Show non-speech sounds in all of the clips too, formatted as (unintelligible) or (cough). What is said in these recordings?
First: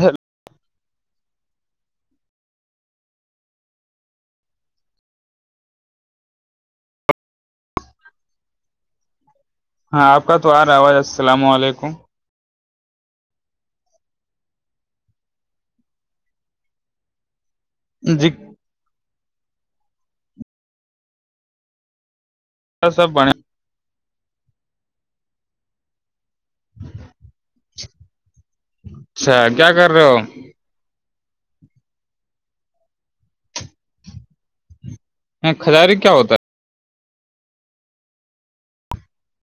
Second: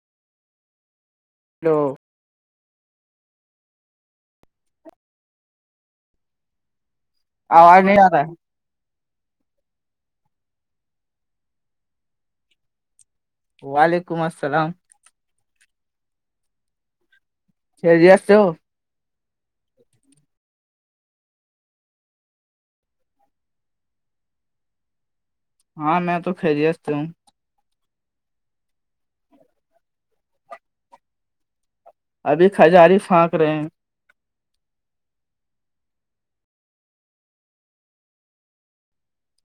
hello hello آواز نہیں آ رہا ہے ہاں آپ کا تو آ رہاواز السلام علیکم وعلیکم السلام سجی جی آستے ہو س سب بنے ہاں میں تو خریست ت ہوں اچھا کیا کر رہے ہو ابھی کھزاری پھانک رہے ہیں کھزاریے کیا ہوتا ہے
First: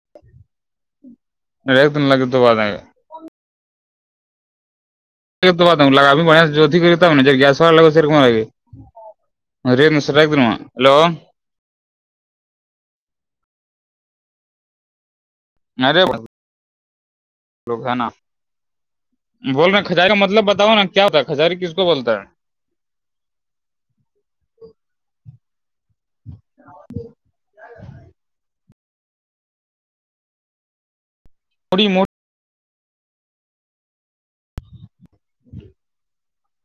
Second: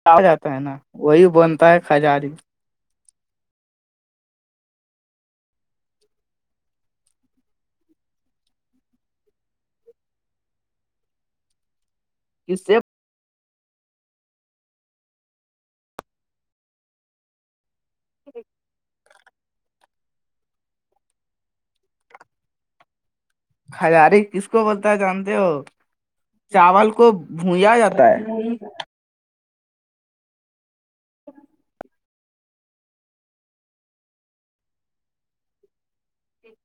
کہ جاتا ہے نا وہی بنتا ہے ایک دن لگے خھزاری تو بات آئے بیا جوتاا جو گیس ہوا لگے سرم لگے ارے مسلہ دما ہیلو اس سے ارے لگانا بول رہے کھجاری کا مطلب بتاؤ نا کیا ہوتا ہے کھجاری کس کو بولتا ہے ہزاری کس کو بولتا ہے جانتے ہو چاول کو بھجا جاتا ہے تھڑی مو (inaudible) ایک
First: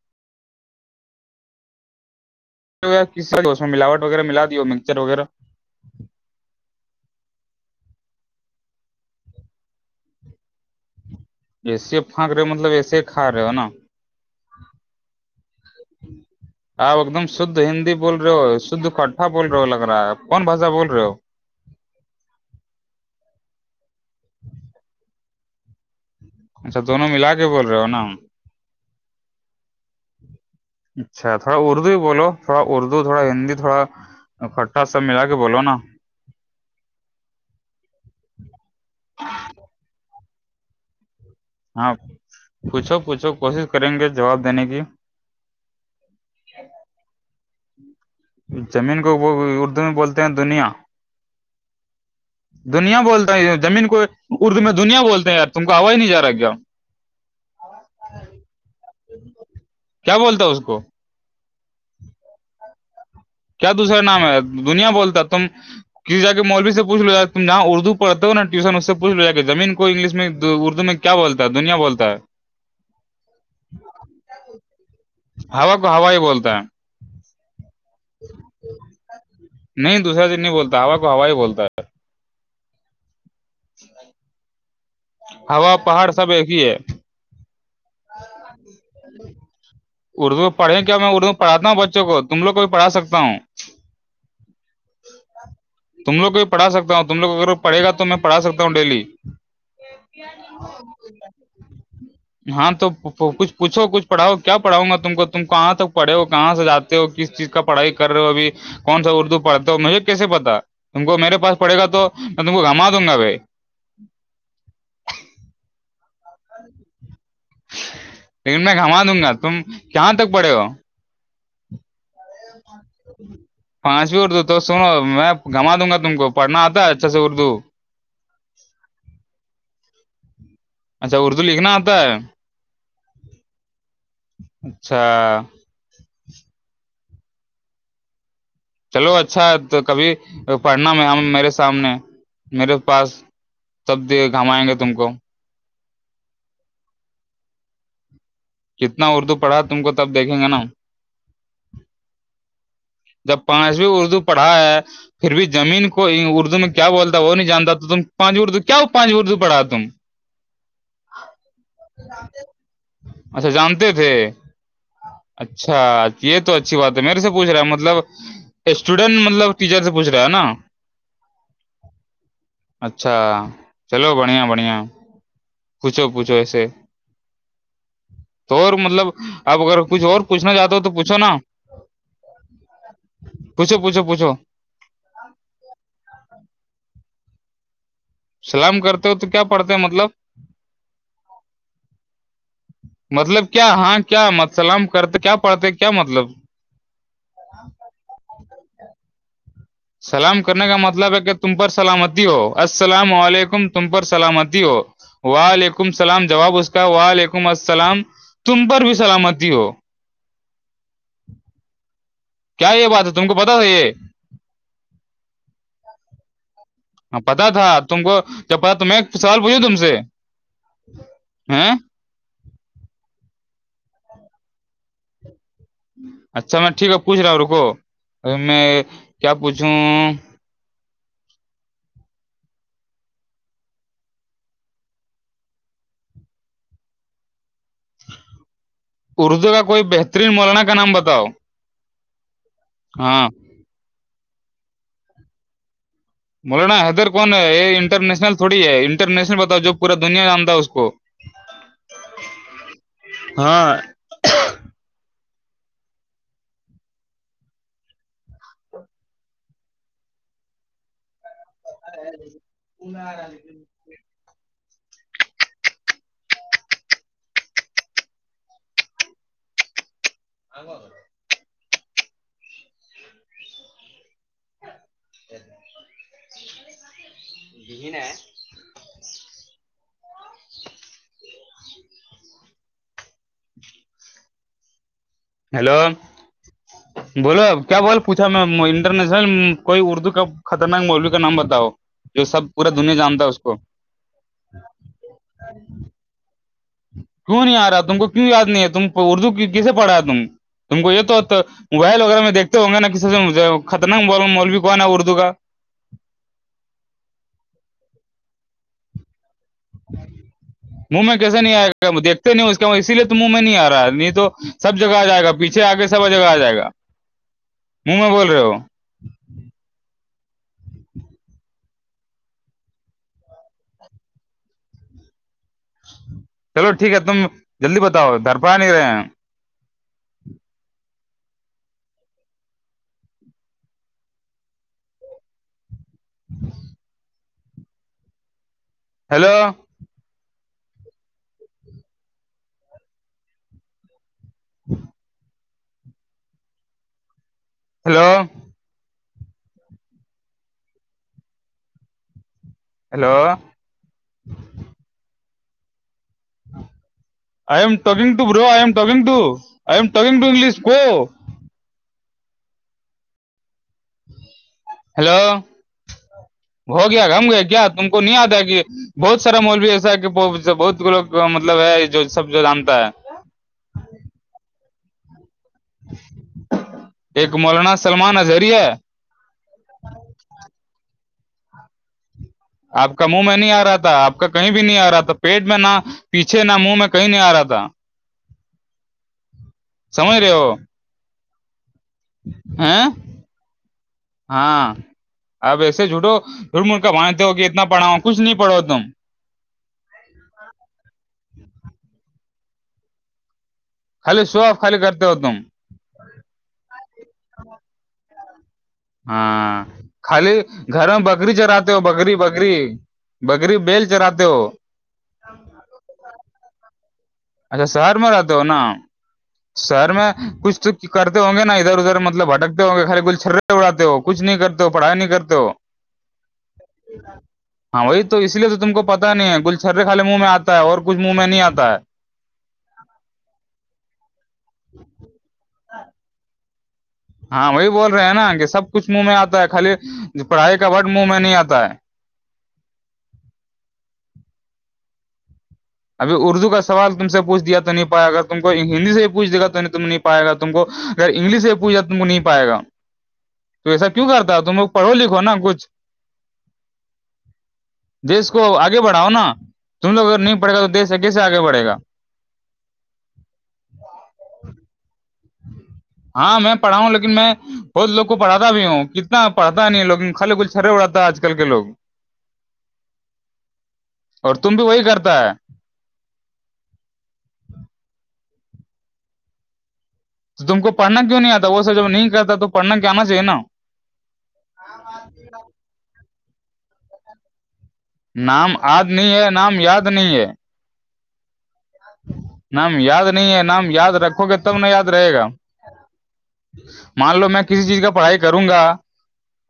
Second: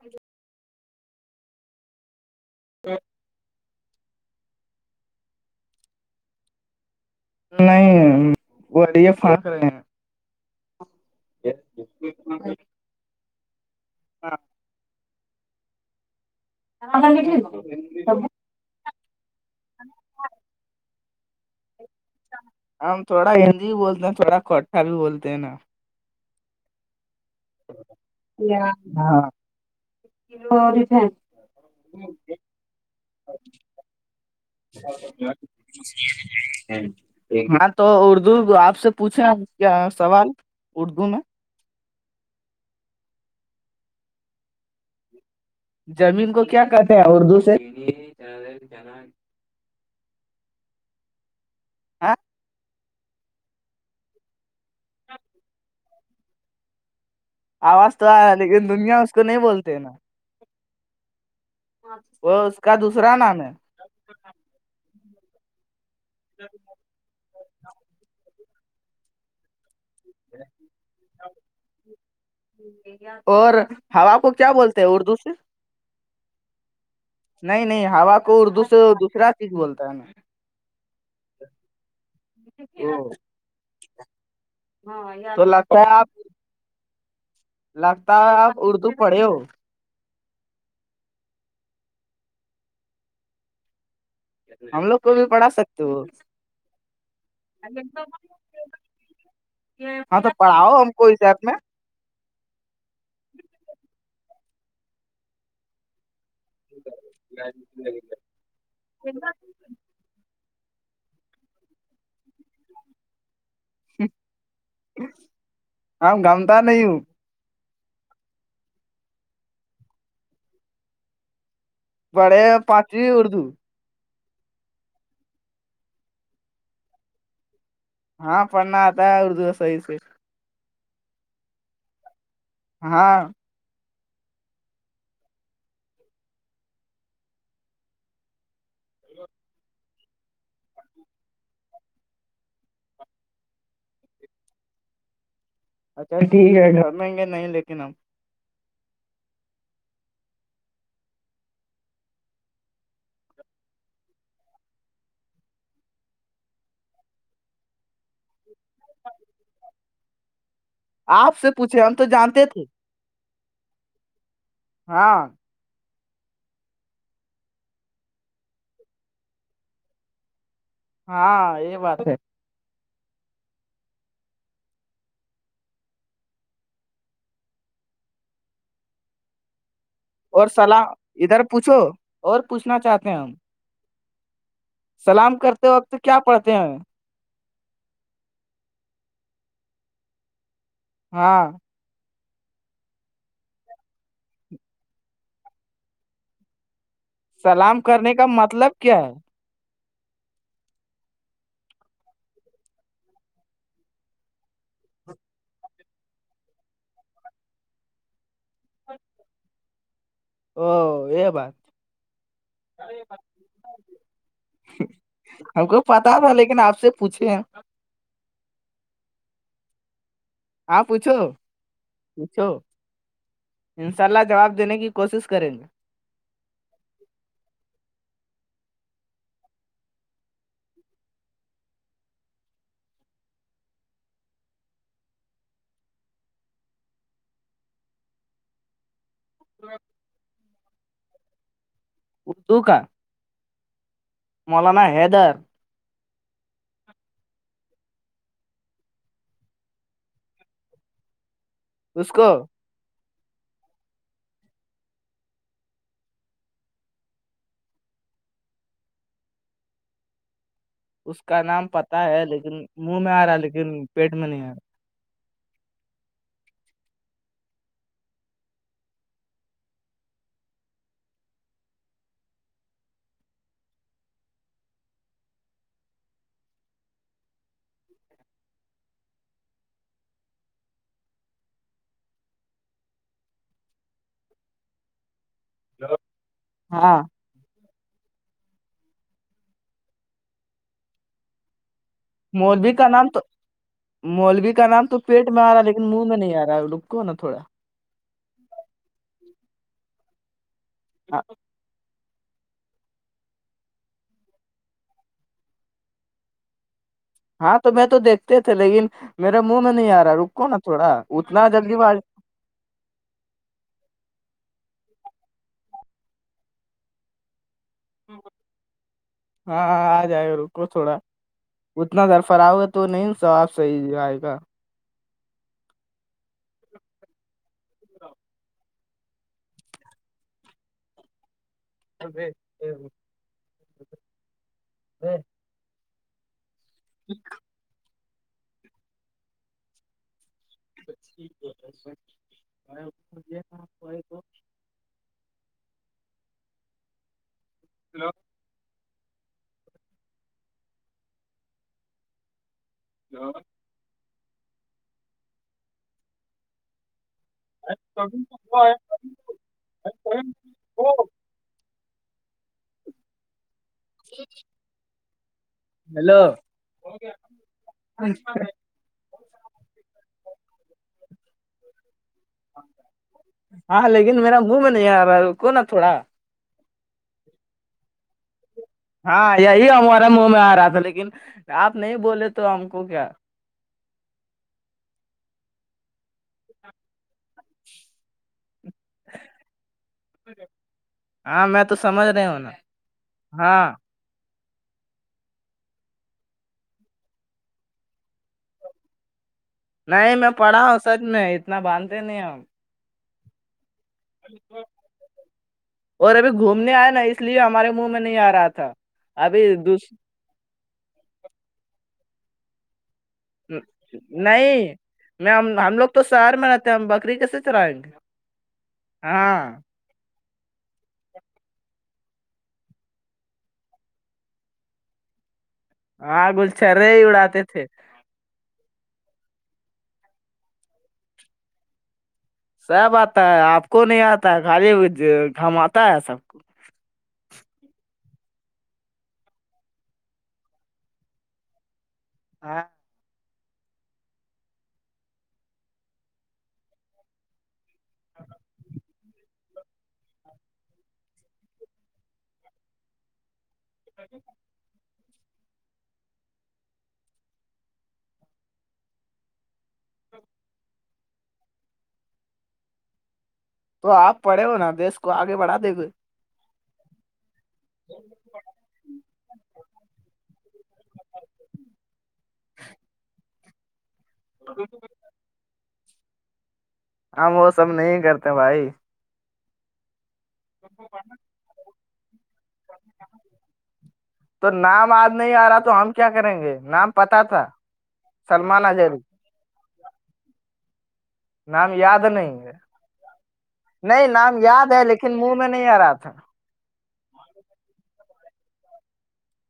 میں ملاوٹ وغیرہ ملا دی اور مکسچر وغیرہ نہیں وہ یہ فا رہ ایسے پھنک رہے ہو مطلب ایسے ہی کھا رہے ہو نا ہاں آپ ایک دم شدھ ہندی بول رہے ہو شدھ کٹھا بول رہے ہو لگ رہا ہےپ کون بھا بول رہے ہو ہم تھوڑا ہندی بھی بولتے ہیں تھوڑا کوٹھا بھی بولتے ہیں نا اچھا دونوں ملا کے بول رہے ہو نا ال ہاں کلو اچھا تھوڑا اردو ہی بولو تھوڑا اردو تھوڑا ہندی تھوڑا ا کٹھا سب ملا کے بولو نا ہوں ہاں تو اردو آپ سے پوچھے کیا سوال اردو میں ہاں پوچھو پوچھو کوشش کریں گے جواب دینے کی زمین کو کیا کہتے ہیں اردو سے زمین کو اردو میں بولتے ہیں دنیا آ دنیا بولتا ہے زمین کو اردو میں دنیا بولتے ہیں یار تم کو ہووا ہی نہیں جا رہا کیا آواز تو آیا ہے لیکن دنیا اس کو نہیں بولتے نا کیا بولتا اس کو وہ اس کا دوسرا نام ہے دوسرا نام ہے دنیا بولتا ہے تم کسی جا کے مولوی سے پوچھ لو جات تم جہاں اردو پڑھ ہو نا ٹیوشن اس سے پوچھ ل جا کہ زمین کو انگلش میں اردو میں کیا بولتا ہے دنیا بولتا ہے اور ہم آپ کو کیا بولتے ہیں اردو سے ہا کو ہوا ہی بولتا ہے نہیں نہیں ہا کو اردس دوسرا چیز بولتا ہے نہیں نا دوسرا دن نہیں بولتا ہوا کو ہوا بولتا ہے (inaudible) جی بائی تو لگتا ہے آپ ہی ہے لگتا ہے آپ اردو پڑھے ہو اردو پڑھے کیا م میں اردو پڑھاتا ہوں بچوں کو تم لوگ کو بھی پڑھا سکتا ہوں ہم لوگ کو بھی پڑھا سکتے ہو تم لوگ کو بھی پڑھا سکتا ہوں تم لوگ اگر پڑھے گا تو میں پڑھا سکتا ہوں ڈیلی ہاں تو پڑھاؤ ہم کو اس ایپ میں ہاں تو کچھ پوچھو کچھ پڑھاؤ کیا پڑھؤں گا تم کو تم کواں تک پڑھے ہو کہاں سے جاتے ہو کس چیز کا پڑھائی کر رہے ہوبھی کون س اردو پڑھتے تو مجھے کیسے پتا تم کو میرے پاس پڑے گا تو میں تم کو گھما دوں گا بھائی ہم گامتا نہیں ہو لیکن میں گھما دوں گا تم کہاں تک پڑے ہو بڑے پٹری اردو پانچویں اردو تو سنو میں گھما دوں گا تم کو پڑھنا آتا ہے اچھا سے اردو ہاں پڑھنا آتا ہے اردو صحیح سے اچھا اردو لکھنا آتا ہے ہاں اچھا چلو اچھا تو کبھی پڑھنا میں میرے سامنے میرے پاس تب گھمائیں گے تم کو اچھا ٹھیک ہے گھر میں گے نہیں لیکن ہم کتنا اردو پڑا تم کو تب دیکھیں گے نا جب پانچ بھی اردو پڑھا ہے پھر بھی زمین کو اردو میں کیا بولتا وہ نہیں جانتا تو تم پانچ اردو کیا پانچ اردو پڑھا تم آپ سے پوچھے ہم تو جانتے تھے اچھا جانتے تھے ہاں اچھا یہ تو اچھی بات ہے میرے سے پوچ رہا ہے مجھے مطلب اسٹوڈینٹ مطلب ٹیچر سے پوچھ رہا ہے نا ہاں یہ بات ہے اچھا چلو بڑھیا بڑھیا پوچھو پوچھو ایسے تو اور مطلب اپ اگر کچھ اور پوھنا چاہتے ہو تو پوھو نا وھو اور پوچھنا چاہتے ہیں ہم پچھوچھوچھو سلام کرتے وقت کیا پڑھتے ہیں سلام کرتے ہو تو کیا پڑھتے ہیں مطلب ہاں مطلب کیا ہاں کیا متسلام کرتے کیا پڑھتے کیا مطلب سلام کرنے کا مطلب کیا ہے سلام کرنے کا مطلب ہے کہ تم پر سلامتی ہو السلام علیکم تم پر سلامتی ہو وعلیکم السلام جواب اس کا وعلیکم السلام تم پر بھی سلامتی ہو او یہ بات کیا یہ بات ہے تم کو پتا تھا یہ ہم کو پتا تھا لیکن آپ سے ہ پوچھے ہیں پتا تھا تم کو جپا میں ایک سوال پوچھوں تم سے آپ پوچھو ہیں پوچھو انشاء اللہ جواب دینے کی کوشش کریں گے اچھا میں ٹھیک ہے پوچھ رہا ہوں رکو ا میں کیا پوچھوں اردو کا کوئی بہترین مولانا کا نام بتاؤ اردو کا ہاں مولانا حیدر مولانا حیدر کون ہے یہ انٹرنیشنل تھوڑی ہے انٹرنیشنل بتاؤ ج پورا دنیا نامتا اس کو اس کو ہاں اس کا نام پتاہ ہے لیکن منہ میں آ رہا ہے لیکن پیٹ میں نہیں آ رہا آو ج گہ ن ہیلو رہا ہاں بولو اب کیا بول پوچھا میں انٹرنیشنل کوئی اردو کا خطرناک مولو کا نام بتاؤ جو سب پورا مولوی کا دنیا نام تو جانتا ہے اس کو مولوی کا نام تو پیٹ میں آ رہا ہے لیکن منہ میں نہیں آ رہا ہے کو نا کیوں نہیں تھوڑا آ رہا تم کو کیوں یاد نہیں ہے ت اردو کیسے پڑھا ہے ت تم کو یہ تو موبائل وغیرہ میں دیکھتےوں گا کسی خطرناک ب مولوی کون ہے اردو کا ہاں تو میں تو دیکھتے تھے لیکن میرے منہ میں نہیں آ رہا رکو نا تھوڑا منہ میں کیسے اتنا نہیں آئے جلدی ب گا دیکھتے نہیں اس اسی لیے تو منہ میں نہیں آ رہا نہیں تو سب جگہ آ جائےا پیچھے آ کے سب جگہ آ جائے گا من میں بول رہے ہو ہاں ہاں آ جائے گا رکو تھوڑا اتنا درفرا ہوگا تو نہیں س آاب صحیح آائے گا چلو ٹھیک ہے تم جلدی بتاؤ دھرپڑا نک رہے ہیں ہ ج ہیلو ہ hello hello I am talking boom talking ٹوئی ایم ٹکگ ٹوش کو جی ہیلو ہو گیا گھم گیا کیا تم کو نہیں یاد ہے کہ بہت سارا مول بھی ایسا ہے کہ بہت لوگ مطلب ہے جو سب جو جانتا ہے ہاں لیکن میرا منہ میں نہیں آ رہا ہے ایک مولانا سلمان اظہری ہے ہاں یہی ہمارے منہ میں آ رہا تھا لیکن آپ نہیں بولے تو ہم کو آپ کا کیا منہ میں نہیں آ رہا تھا تھا آپ کا کہیں بھی نہیں آ رہا تھا پیٹ میں نہ پیچھے نہ منہ میں کہیں نہیں آ رہا تھا سمج رہے ہو ہاں میں تو سمجھ رہی ہوں نا ہیں ہاں ہاں اب ایسے جھوٹو جھرمڑ کا مانتے ہو کہ اتنا پڑھاؤ کچھ نہیں پڑھو تم نہیں میں پڑھا ہوں سچ میں اتنا باندھتے نہیں ہم خالی شو آف خالی کرتے ہو تم اور ابھی گھومنے آئے نا اس لیے ہمارے منہ میں نہیں آ رہا تھا ابھی ہاں دوس خالی گھر میں بکری چراتے ہو بکری بگری بکری بیل چراتے ہو نہیں میں ہم لوگ تو شہر میں رہتے ہیں ہم بکری کےس اچھا شہر میں رہتا ہو نا ہاں سر میں کچھ کرتے ہوں گے نا ادھر ادھر مطلب بھٹکتے ہوں گے خالی گل چھرے اڑاتے ہ گے کچھ نہیں کرتے پڑھائی نہیں کرتے ہاں گلچرے ہی اڑاتے تھے ہاں وہی تو اسی لیے تو تم کو پتا نہیں ہے گلچرے خالے منہ میں آتا ہے اور کچھ منہ میں نہیں آتا ہے س ب آتا ہے آپ کو نہیں آتا خالی گھماتا ہے سب کو ہاں وہی بول رہے ہیں نا کہ سب کچھ منہ میں آتا ہے خالی پڑھائی کا بٹ منہ میں نہیں آتا ہے ہاں ابھی اردو کا سوال تم سے پوچھیا تو نہیں پایا اگر تم کو ہندی سے ہی پوھ دے تو نہیں تم نہیں پائے گا تم کو اگر انگلش سے پوچھا ت کو نہیں پائے گ تو ایسا کیوں کرتا ہے تم کو پڑھو لکھو نا کچھ دیس کو آگے بڑھاؤ نا تم لوگ اگر ن پڑےا تو دیش آگے سے آگے بھےا تو آپ پڑھے ہو نا دیش کو آگے بڑھا دے گ ہاں میں پڑا ہوں لن میں بہت لوگ کو پڑاتا بھی ہوں کتنا پڑھتا نہیں لوگ خالی کل چھرے اڑاتا ہے آج کل کے لوگ اور تم بھی وہی کرتا ہے ہم وہ سب نہیں کرتے بھائی تو تم کو پڑنا کیوں نہیں آتا وہ سب جب نہیں کرتا تو پڑھنا کی آنا چاہے نا تو نام آج نہیں آ رہا تو ہم کیا کریں گے نام پتا تھا نام سلمان آج اظہری نہیں ہے نام یاد نہیں ہے نام یاد نہیں ہے نام یاد نہیں ہے نام یاد نہیں رکھو نام گے تب ن ہے یاد رہے لیکن گا منہ میں نہیں آ رہا تھا مان لو میں کسی چیز کا پڑھائی کروں گا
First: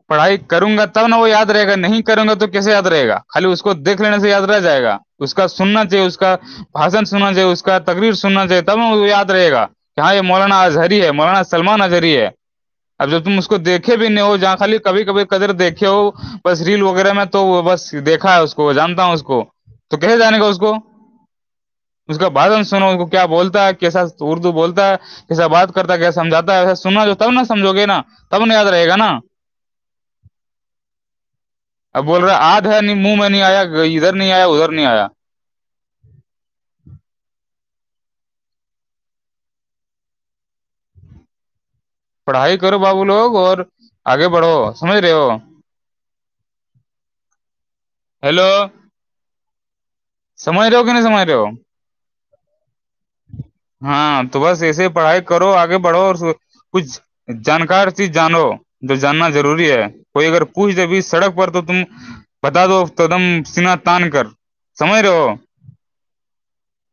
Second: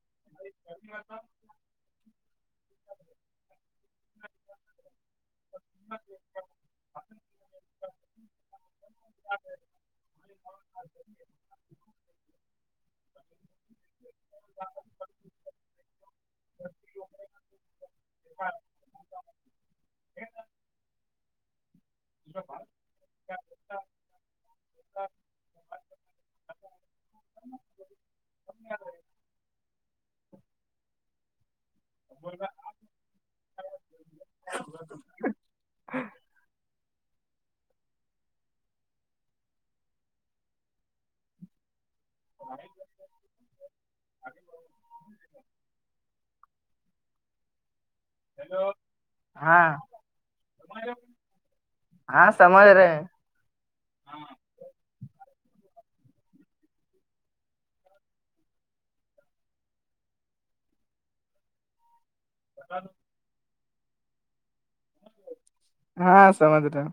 پڑھائی کروں گا تب ن وہ یاد رہے گا نہیں کریں گا تو کیسے یاد رہے گا خالی اس کو دھ لینے سے یاد رہ جائے گا اس کا سننا چاہیے اس کا بھشن سننا چاہیے اس کا تقریر سننا چاہیے تب وہ یاد رہے گا یہاں یہ مولانا اظہری ہے مولانا سلمان اظہری ہے اب جب تم اس کو دیکھے بھی نہیں ہو جہاں خالی کبھی کبھی کدر دیکھے ہو بس ریل وغیرہ میں تو وہ بس دیکھا ہے اس کو جانتا ہوں اس کو تو کیے جان گا اس کو اس کا بھاجن سناو اس کو کیا بولتا ہے کیسا اردو بولتا ہے کیسا بات کرتا ہے کیس سمجھاتا ہے وسا سننا تب نہا سمجو گے نا تب ن یاد رہ گا نا (unintelligible) اب بول رہے آدھ ہے نہیں منہ میں نہیں آیا ادھر نہیں آیا ادھر نہیں آیا (unintelligible) پڑھائی کرو بابو لوگ اور آگے بڑھو سمجھ رہے ہو لو ہاں سم لو کہ سم لو ہاں سمجھ رہے ہیں ہاں تو بس ایسے پڑھائی کرو آگے بڑھو اور کچھ جانکار ت جانو جو جاننا ضروری ہے کوئی اگر پوچھ د بھیھی سڑک پر تو تم بتا دو تو دم سہ تان کر سمجھ رہے ہو ہاں سمج رہے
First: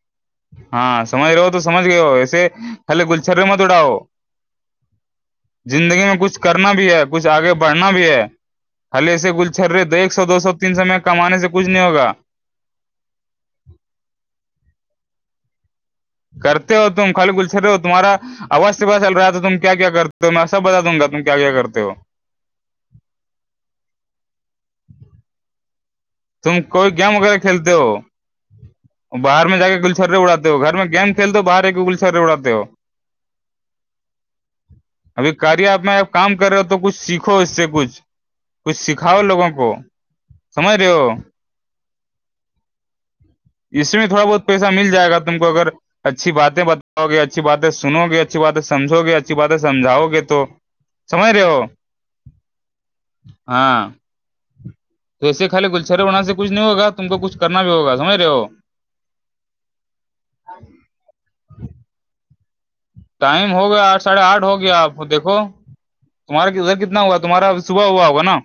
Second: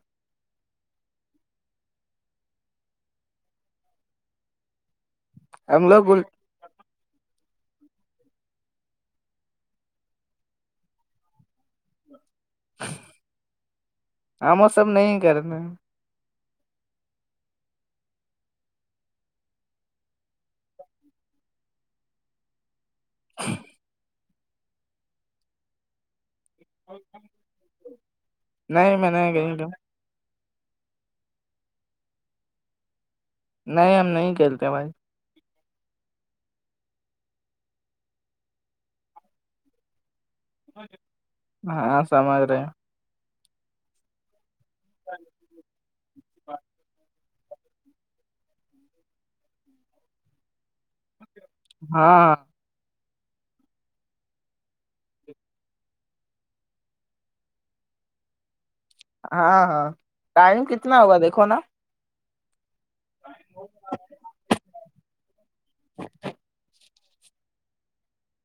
ہاں سجھ رہو ہو تو سج گئے ہو ایسے حے گلچھر میں مت اڑاؤ ہم زندگی لوگ میں کچھ کرنا بھی ہے کچھ آگے بڑھنا بھی ہے ہلےے گل چر رہے دو ایک سو دو سو تین سو میں کمانے سے کچھ نہیں ہوگا ہم وہ سب نہیں کرتے کرتے ہو تم کالل گلچ رہے ہو تمہارا اواز پ چل رہا تھا تم کیا کیا کرتے ہو میں سب بتا دوں گا تم کیا کیا کرتے ہو (unintelligible) تم کوئی گیم وغیرہ کھیلتے ہو نہیں میں نہیں باہر کہیں میں جا گ کے کل سرے اڑاتے ہو گھر میں گیم کھیلتے باہ ایک گو گل چرے اڑاتے ہو نہیں ہم نہیں کھیلتے بھائی ابھی کاریہب میں اب کام کر رہے ہو تو کچھ سیکھو اس سے کچھ کچھ سکھاؤ لوگوں کو سمجھ رہے ہو ہاں سمج رہے اس میں تھوڑا بہت پیسہ مل جائے گا تم کو اگر اچھی باتیں بتاؤ گے اچھی باتیں سنو گے اچھی باتیں سمھو گے اچھی باتیں سمھاؤ گے تو سمج رہے ہو ہاں ہاں ہاں تو ایے خالی گلچرے ہونا سے کچھ نہیں ہوگا تم کو کچھ کرنا بھی ہوگا سمجھ رہے ہو ہاں ہاں ٹائم کتنا ہوگا دیکھو نا ٹائم ہو گیا آٹ ساڑھے آٹھ ہو گیا آپ دھو تمہارا کدھر کتنا ہوا تمہارا صبح ہوا ہوگا نا